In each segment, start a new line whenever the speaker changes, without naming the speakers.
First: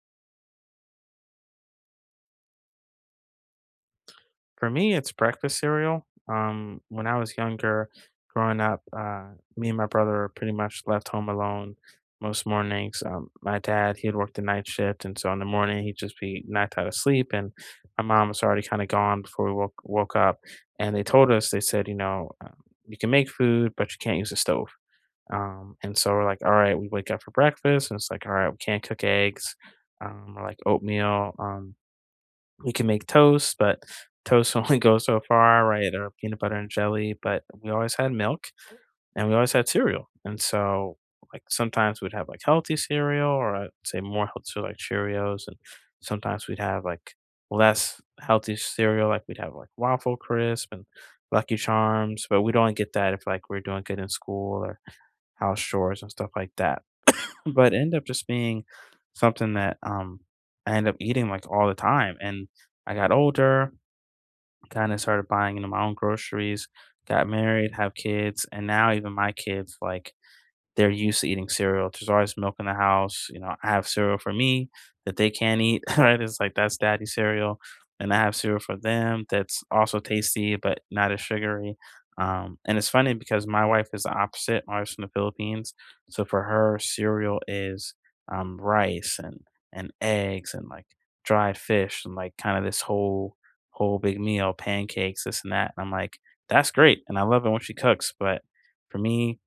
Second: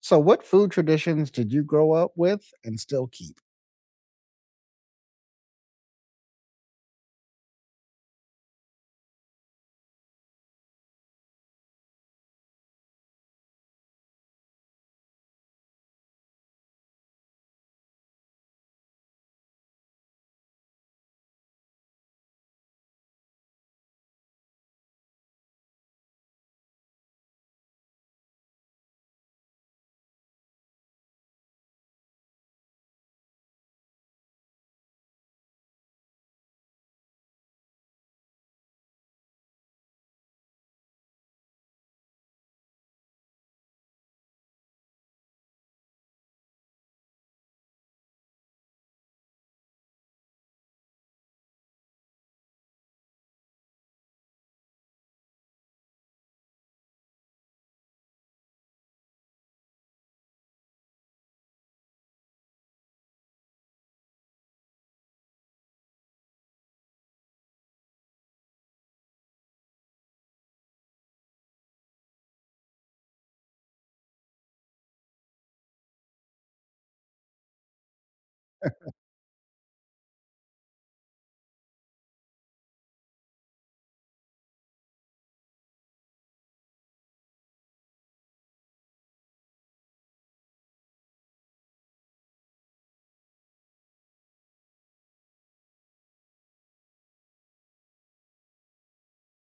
So, what food traditions did you grow up with and still keep?
For me, it's breakfast cereal. When I was younger, growing up, me and my brother pretty much left home alone most mornings. My dad, he had worked the night shift, and so in the morning he'd just be knocked out of sleep, and my mom was already kind of gone before we woke up. And they told us, they said, you can make food, but you can't use a stove. And so we're like, all right, we wake up for breakfast, and it's like, all right, we can't cook eggs, or like oatmeal. We can make toast, but toast only goes so far, right? Or peanut butter and jelly, but we always had milk and we always had cereal. And so, like, sometimes we'd have like healthy cereal, or I'd say more healthy, so like Cheerios. And sometimes we'd have like less healthy cereal, like we'd have like Waffle Crisp and Lucky Charms, but we'd only get that if like we are doing good in school or house chores and stuff like that, but end up just being something that I end up eating like all the time. And I got older, kind of started buying into my own groceries, got married, have kids, and now even my kids like they're used to eating cereal. There's always milk in the house. You know, I have cereal for me that they can't eat, right? It's like that's daddy cereal. And I have cereal for them that's also tasty, but not as sugary. And it's funny because my wife is the opposite. My wife's from the Philippines. So for her, cereal is rice and eggs and like dried fish and like kind of this whole big meal, pancakes, this and that. And I'm like, that's great. And I love it when she cooks, but for me,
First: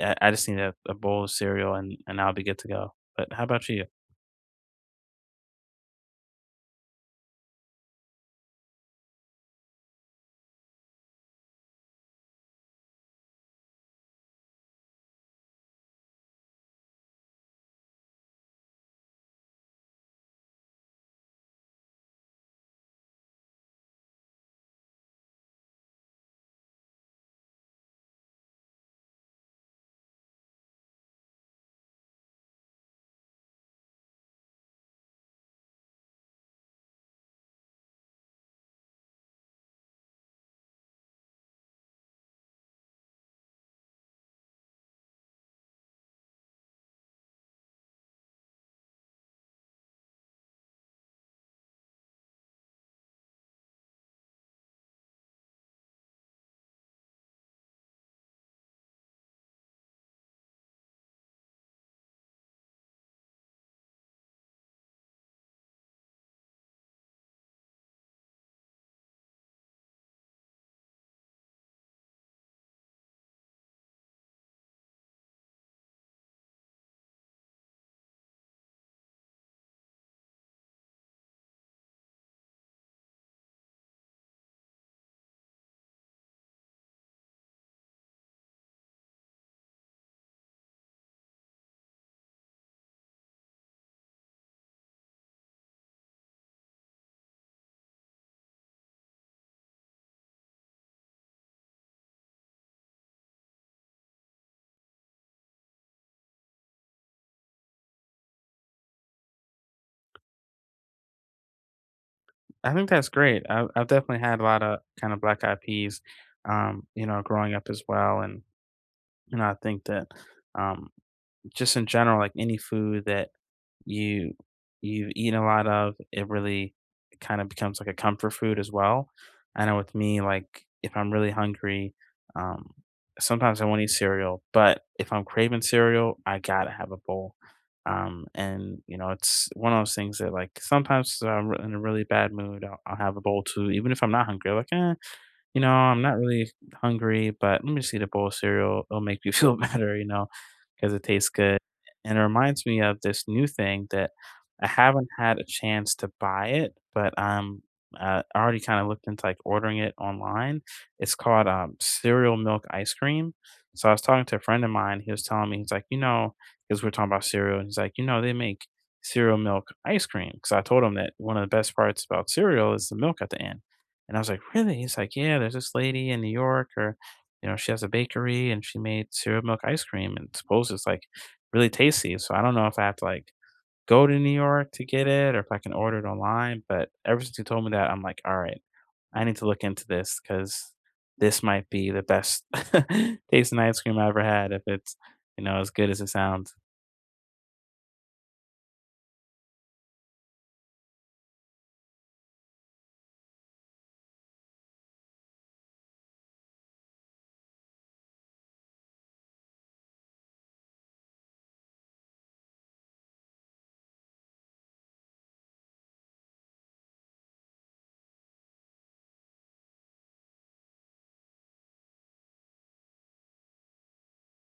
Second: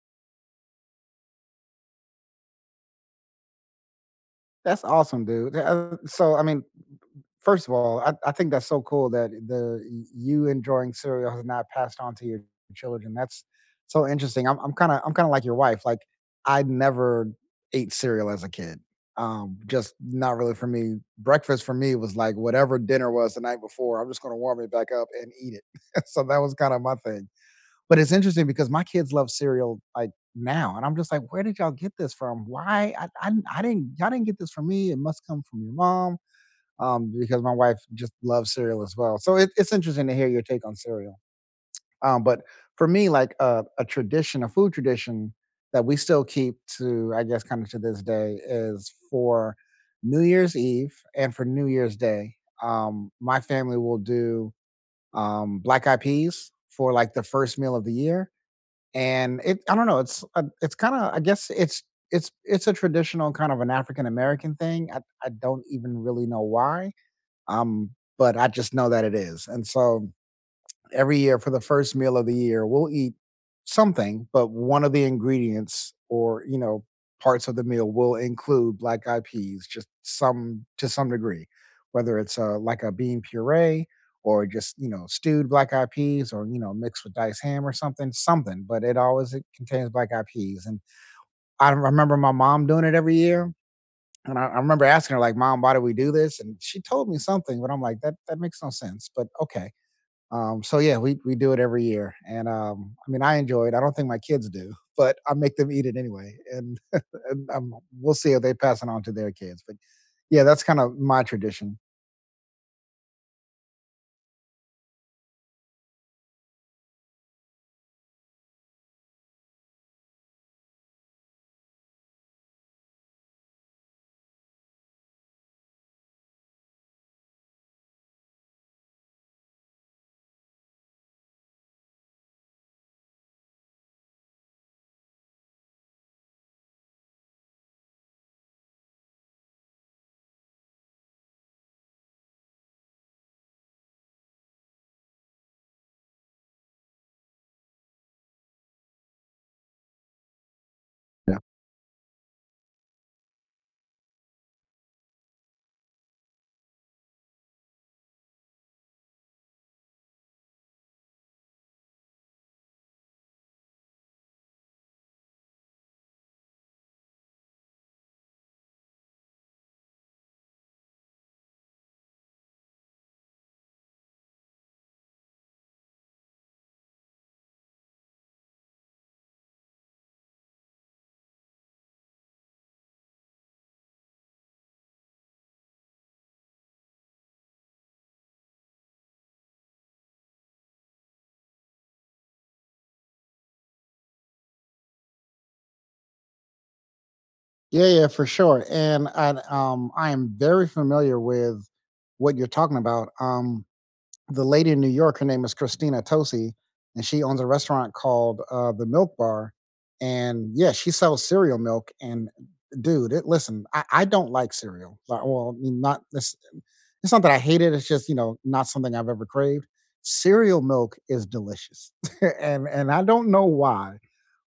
I just need a bowl of cereal and I'll be good to go. But how about you?
That's awesome, dude. So, I mean, first of all, I think that's so cool that the you enjoying cereal has not passed on to your children. That's so interesting. I'm kind of like your wife. Like, I never ate cereal as a kid. Just not really for me. Breakfast for me was like whatever dinner was the night before. I'm just gonna warm it back up and eat it. So that was kind of my thing. But it's interesting because my kids love cereal, like, now, and I'm just like, "Where did y'all get this from? Why? I didn't Y'all didn't get this from me. It must come from your mom," because my wife just loves cereal as well. So it's interesting to hear your take on cereal. But for me, like, a tradition, a food tradition that we still keep to, I guess, kinda to this day is for New Year's Eve and for New Year's Day, my family will do, black eyed peas for, like, the first meal of the year, and it I don't know, it's kinda I guess it's a traditional kind of an African American thing. I don't even really know why, um, but I just know that it is, and so every year for the first meal of the year, we'll eat something, but one of the ingredients or, you know, parts of the meal will include black eyed peas, just some to some degree, whether it's like a bean puree or just, you know, stewed black eyed peas or, you know, mixed with diced ham or something, something, but it always it contains black eyed peas. And I, remember my mom doing it every year. And I remember asking her, like, "Mom, why do we do this?" And she told me something, but I'm like, that makes no sense. But okay. So yeah, we do it every year, and I mean, I enjoy it. I don't think my kids do, but I make them eat it anyway, and and we'll see if they pass it on to their kids. But yeah, that's kind of my tradition.
I think that's great. I've definitely had a lot of kind of black eyed peas, you know, growing up as well, and you know, I think that um, Just in general, like any food that you you've eaten a lot of, it really kind of becomes like a comfort food as well. I know with me, like if I'm really hungry, um, sometimes I won't eat cereal, but if I'm craving cereal, I gotta have a bowl. And you know, it's one of those things that like sometimes in a really bad mood, I'll have a bowl too, even if I'm not hungry. Like, eh, you know, I'm not really hungry, but let me just eat a bowl of cereal. It'll make me feel better, 'cause it tastes
Yeah.
good, and it reminds me of this new thing that I haven't had a chance to buy it, but, I already kinda looked into, like, ordering it online. It's called, cereal milk ice cream. So I was talking to a friend of mine, he was telling me, he's like, "You know, because 'cause we're talking about cereal," and he's like, "You know, they make cereal milk ice cream." Because I told him that one of the best parts about cereal is the milk at the end, and I was like, "Really?" He's like, "Yeah, there's this lady in New York, or. You know, she has a bakery and she made cereal milk ice cream and suppose it's like really tasty." So I don't know if I have to like go to New York to get it or if I can order it online. But ever since you told me that, I'm like, all right, I need to look into this because this might be the best tasting ice cream I ever had if it's, you know, as good as it sounds.
Yeah, yeah, for sure. And I am very familiar with what you're talking about. The lady in New York, her name is Christina Tosi, and she owns a restaurant called the Milk Bar. And yeah, she sells cereal milk. And dude, it, listen, I don't like cereal. Like, well, I mean, not this. It's not that I hate it. It's just, you know, not something I've ever craved. Cereal milk is delicious, and I don't know why,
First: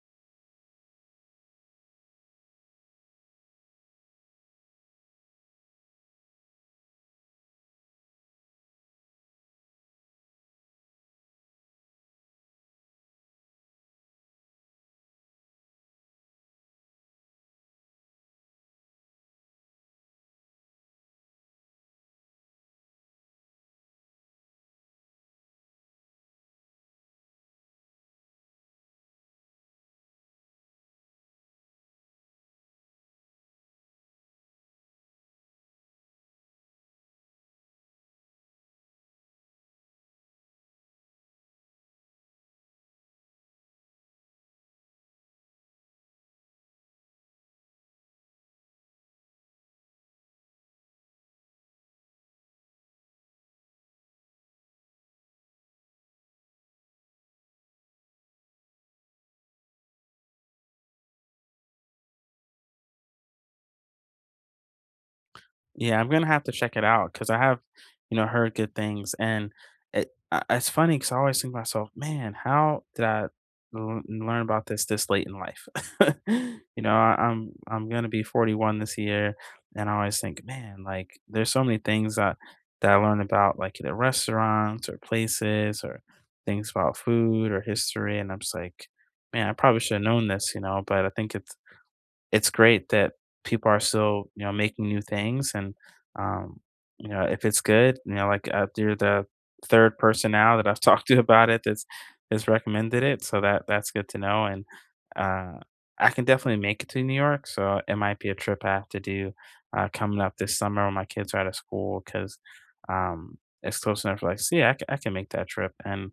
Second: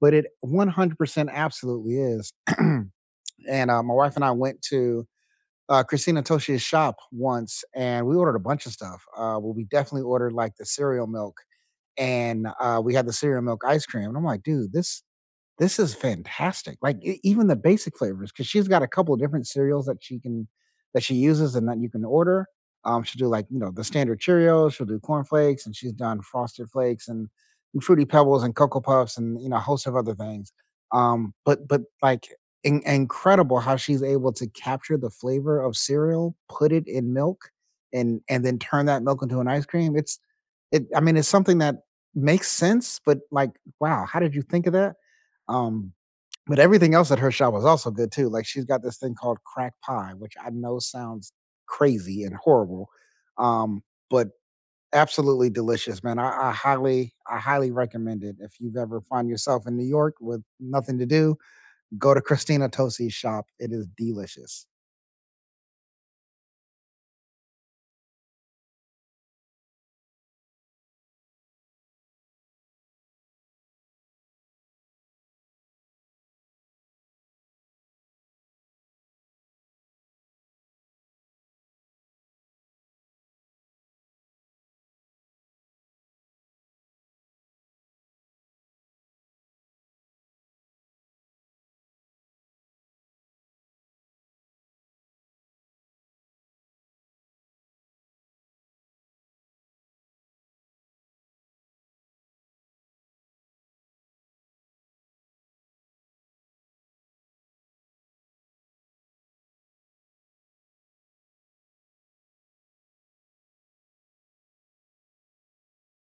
but it 100% absolutely is. And my wife and I went to Christina Toshi's shop once, and we ordered a bunch of stuff. Well, we definitely ordered like the cereal milk, and we had the cereal milk ice cream. And I'm like, dude, this is fantastic. Like e even the basic flavors, because 'cause she's got a couple of different cereals that she can that she uses and that you can order. She'll do, like, you know, the standard Cheerios, she'll do Corn Flakes, and she's done Frosted Flakes and Fruity Pebbles and Cocoa Puffs and, you know, a host of other things. But like incredible how she's able to capture the flavor of cereal, put it in milk, and then turn that milk into an ice cream. It's it. I mean, it's something that makes sense, but like, wow, how did you think of that? Um, but everything else at her shop was also good too. Like, she's got this thing called crack pie, which I know sounds crazy and horrible, um, but absolutely delicious, man. I highly recommend it. If you've ever find yourself in New York with nothing to do, go to Christina Tosi's shop. It is delicious.
Yeah, I'm gonna have to check it out because I have, you know, heard good things, and it's funny because I always think to myself, man, how did learn about this this late in life? You know, I'm gonna be 41 this year, and I always think, man, like there's so many things that I learned about, like either restaurants or places or things about food or history, and I'm just like, man, I probably should have known this, you know. But I think it's great that people are still, you know, making new things and um, you know, if it's good, you know, like you're the third person now that I've talked to about it that's has recommended it. So that's good to know. And uh I can definitely make it to New York. So it might be a trip I have to do coming up this summer when my kids are out of school because it's close enough, like, see, I can make that trip. And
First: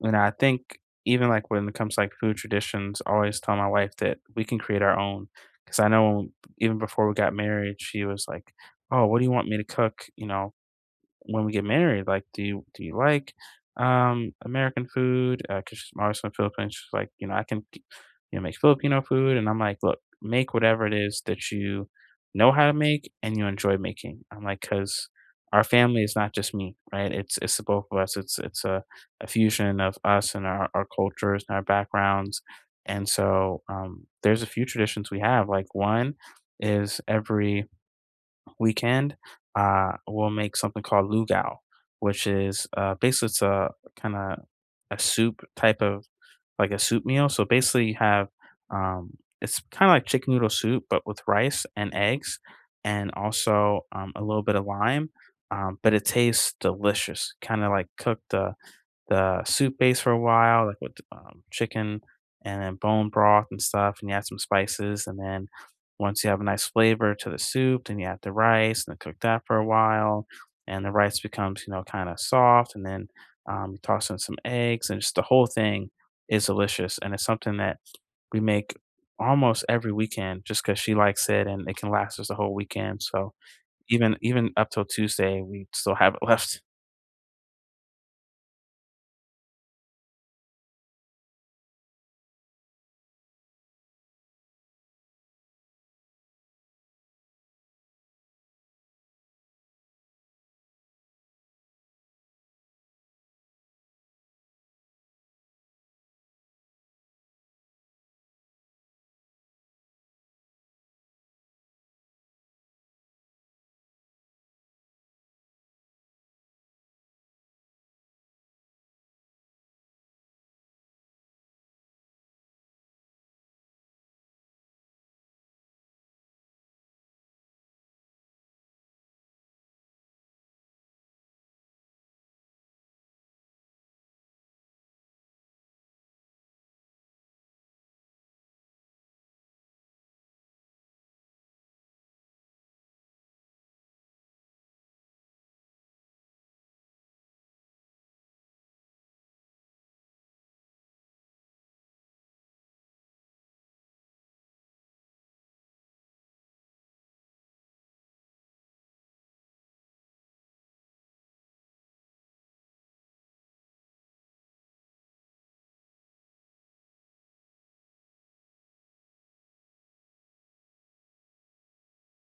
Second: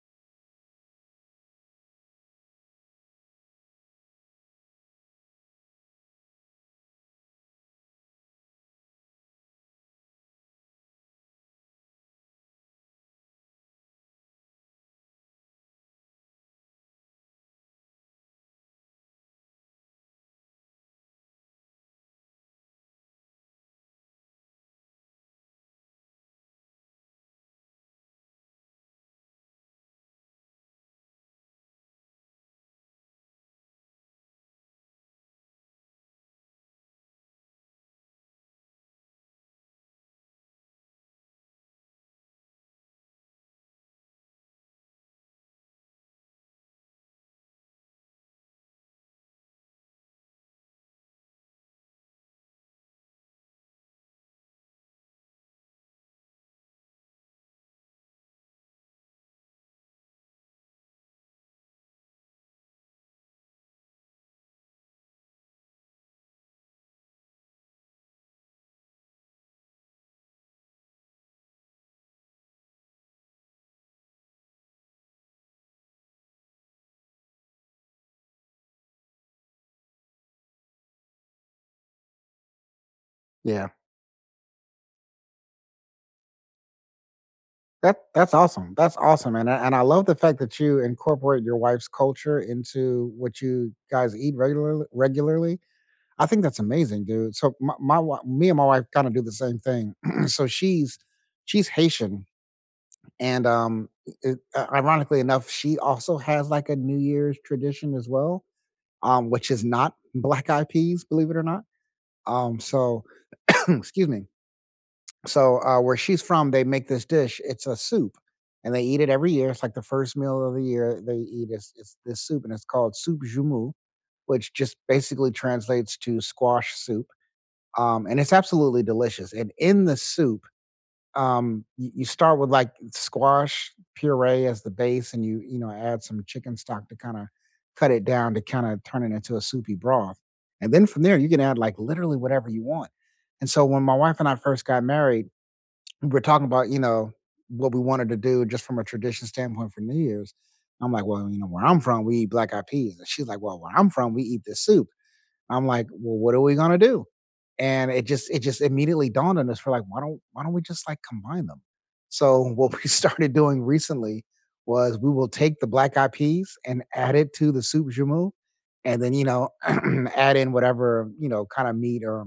and I think even, like, when it comes to, like, food traditions, I always tell my wife that we can create our own. Because I know even before we got married, she was like, "Oh, what do you want me to cook?" You know, when we get married, like, "Do you like, um, American food?" Because she's my wife's from the Philippines. She's like, "You know, I can, you know, make Filipino food," and I'm like, "Look, make whatever it is that you know how to make and you enjoy making." I'm like, "'Cause our family is not just me, right? It's the both of us. It's a fusion of us and our cultures and our backgrounds." And so, um, there's a few traditions we have, like, one is every weekend, we'll make something called lugao, which is basically it's a kind of a soup type of like a soup meal. So basically, you have um, it's kind of like chicken noodle soup, but with rice and eggs, and also a little bit of lime. But it tastes delicious, kind of like cooked. The soup base for a while, like with, chicken and then bone broth and stuff, and you add some spices, and then once you have a nice flavor to the soup, then you add the rice and cook that for a while, and the rice becomes, you know, kinda soft, and then, you toss in some eggs, and just the whole thing is delicious, and it's something that we make almost every weekend just because she likes it, and it can last us the whole weekend, so
Yeah.
even up till Tuesday, we still have it left.
That that's awesome. That's awesome, man. And I love the fact that you incorporate your wife's culture into what you guys eat regularly. Regularly, I think that's amazing, dude. So me and my wife kind of do the same thing. So she's Haitian, and it, ironically enough, she also has like a New Year's tradition as well, which is not black eyed peas, believe it or not. So excuse me. So where she's from, they make this dish. It's a soup, and they eat it every year. It's like the first meal of the year they eat is this soup, and it's called soup jumu, which just basically translates to squash soup, and it's absolutely delicious. And in the soup, you start with like squash puree as the base, and you know add some chicken stock to cut it down to kind of turn it into a soupy broth. And then from there, you can add like literally whatever you want. And so when my wife and I first got married, we were talking about, you know, what we wanted to do just from a tradition standpoint for New Year's. I'm like, well, you know, where I'm from, we eat black eyed peas, and she's like, well, where I'm from, we eat this soup. I'm like, "Well, what are we gonna do?" And it just immediately dawned on us. We're like, Why don't we just like combine them?" So what we started doing recently was we will take the black eyed peas and add it to the soup jumeau, and then, you know, add in whatever, you know, kind of meat or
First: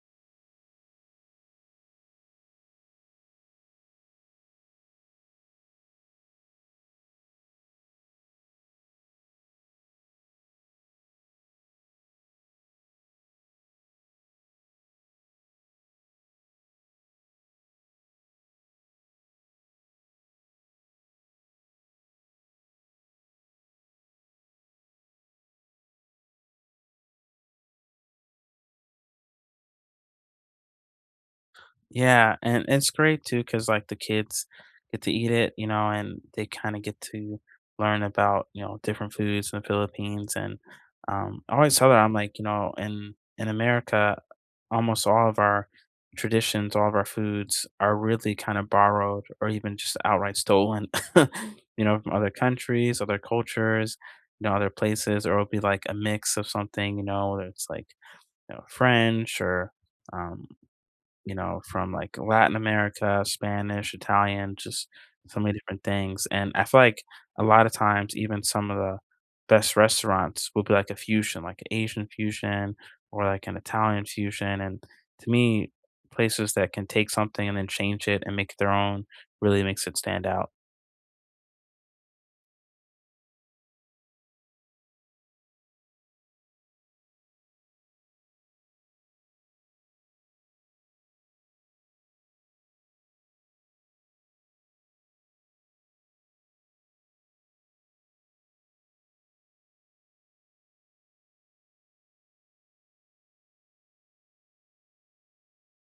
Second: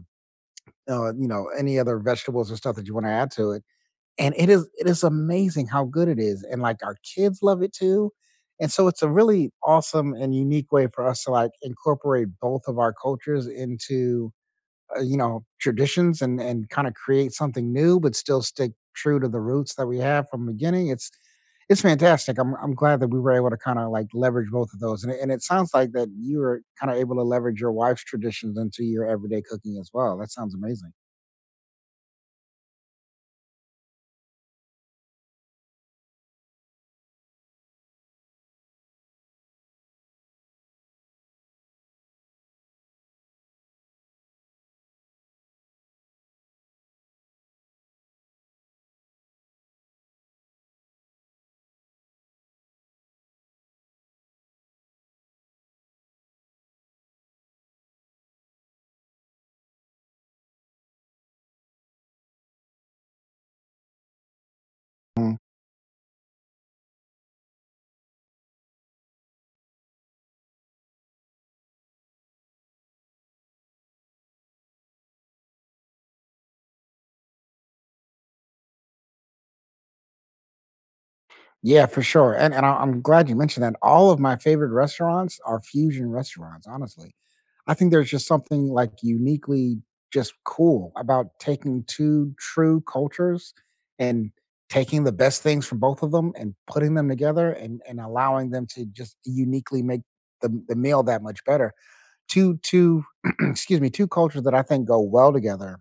you know, any other vegetables or stuff that you want to add to it, and it is amazing how good it is, and like our kids love it too, and so it's a really awesome and unique way for us to like incorporate both of our cultures into you know, traditions, and kind of create something new but still stick true to the roots that we have from the beginning. It's fantastic. I'm glad that we were able to kind of like leverage both of those, and and it sounds like that you were kind of able to leverage your wife's traditions into your everyday cooking as well. That sounds amazing.
Yeah, and it's great too because like, the kids get to eat it, you know, and they kinda get to learn about, you know, different foods in the Philippines, and, I always tell her, I'm like, you know, in America, almost all of our traditions, all of our foods are really kinda borrowed or even just outright stolen, you know, from other countries, other cultures, you know, other places, or it'll be like a mix of something, you know, whether it's like, you know, French or, um you know, from, like, Latin America, Spanish, Italian, just so many different things, and I feel like a lot of times even some of the best restaurants will be, like, a fusion, like, a Asian fusion or, like, an Italian fusion, and to me, places that can take something and then change it and make it their own really makes it stand out.
Yeah, for sure, and I'm glad you mentioned that. All of my favorite restaurants are fusion restaurants, honestly. I think there's just something, like, uniquely just cool about taking two true cultures and taking the best things from both of them and putting them together and allowing them to just uniquely make the meal that much better. 2 2 Excuse me, two cultures that I think go well together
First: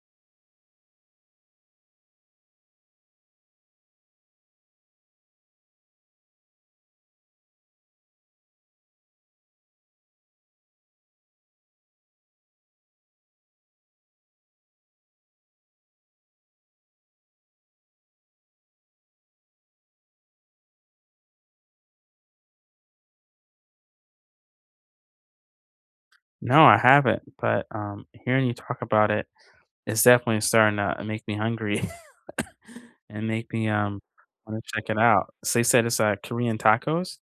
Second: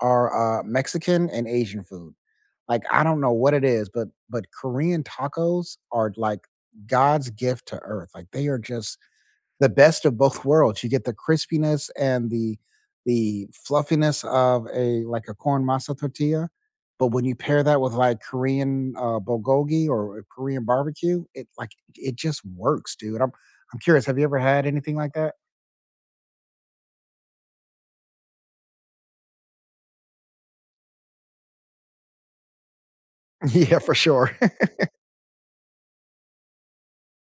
are, Mexican and Asian food. Like, I don't know what it is, but Korean tacos are like God's gift to earth. Like, they are just the best of both worlds. You get the crispiness and the fluffiness of a like a corn masa tortilla, but when you pair that with like Korean bulgogi or a Korean barbecue, it like it just works, dude. I'm curious. Have you ever had anything like that?
No, I haven't, but, hearing you talk about it, it's definitely starting to make me hungry and make me,
Yeah, for sure.
wanna check it out. So you said it's, Korean tacos?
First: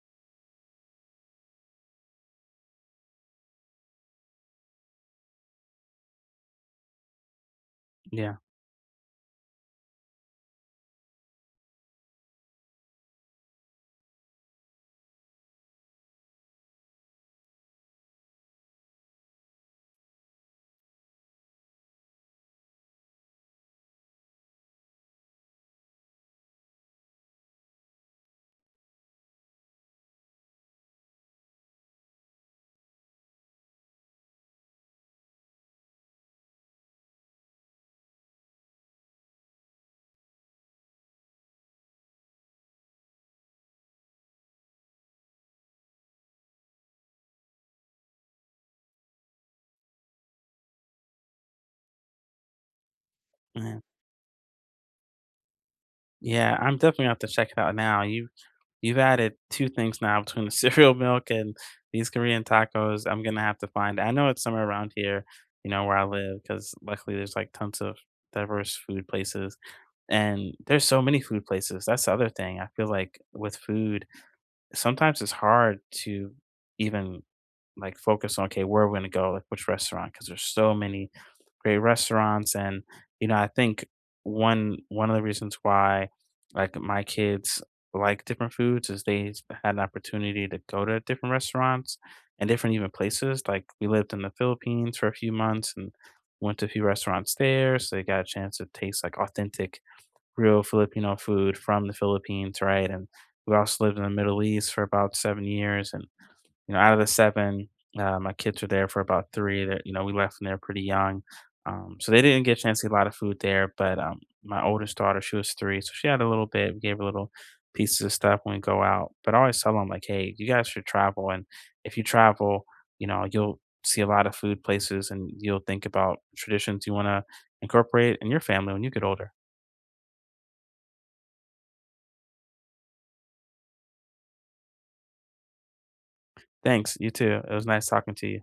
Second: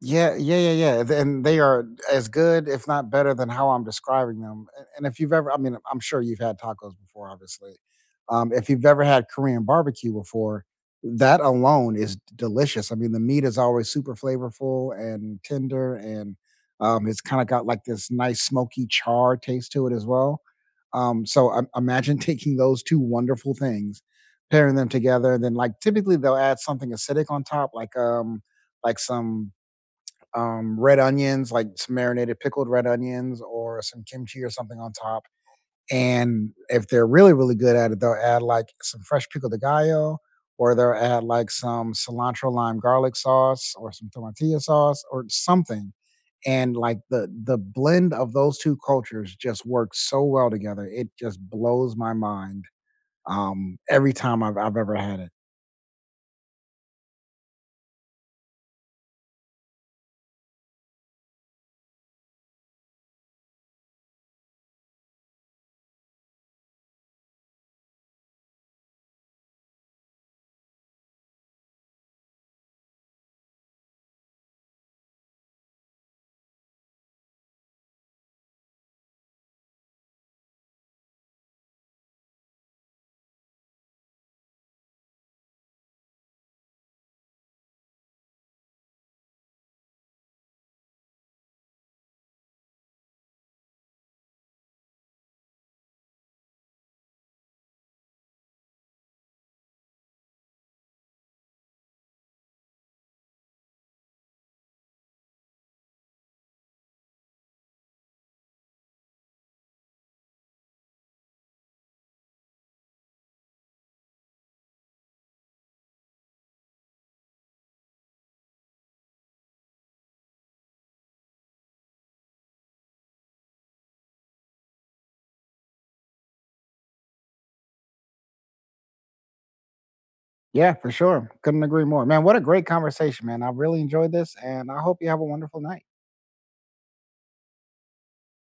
Yeah, yeah, yeah, yeah. And they are as good, if not better, than how I'm describing them. And if you've ever, I mean, I'm sure you've had tacos before, obviously.
Yeah,
If you've ever had Korean barbecue before, that alone is delicious. I mean, the meat is always super flavorful and tender, and it's kind of got like this nice smoky char taste to it as well. Imagine taking those two wonderful things, pairing them together, and then like typically they'll add something acidic on top, like some red onions, like some marinated pickled red onions or some kimchi or something on top. And if they're really, really good at it, they'll add like some fresh pico de gallo or they'll add like some cilantro lime garlic sauce or some tomatillo sauce or something. And like the blend of those two cultures just works so well together. It just blows my mind,
yeah.
every time I've ever had it.
Yeah, I'm definitely gonna have to check it out now. You've added two things now between the cereal milk and these Korean tacos. I'm gonna have to find I know it's somewhere around here, you know, where I live, because luckily there's, like, tons of diverse food places, and there's so many food places. That's the other thing. I feel like with food sometimes it's hard to even like focus on okay where we're going to go like which restaurant because there's so many great restaurants, and you know I think one of the reasons why like my kids like different foods is had an opportunity to go to different restaurants and different even places like we lived in the Philippines for a few months and went to a few restaurants there so they got a chance to taste like authentic real Filipino food from the Philippines, right? And we also lived in the Middle East for about 7 years. And, you know, out of the seven, my kids were there for about three. That, you know, we left when they were pretty young. So they didn't get a chance to eat a lot of food there. But my oldest daughter, she was three. So she had a little bit. We gave her little pieces of stuff when we go out. But I always tell them, like, hey, you guys should travel. And if you travel, you know, you'll see a lot of food places and you'll think about traditions you want to incorporate in your family when you get older.
Yeah, for sure. Couldn't agree more. Man, what a great conversation, man. I really enjoyed this, and I hope you have a wonderful night.
Thanks, you too. It was nice talking to you.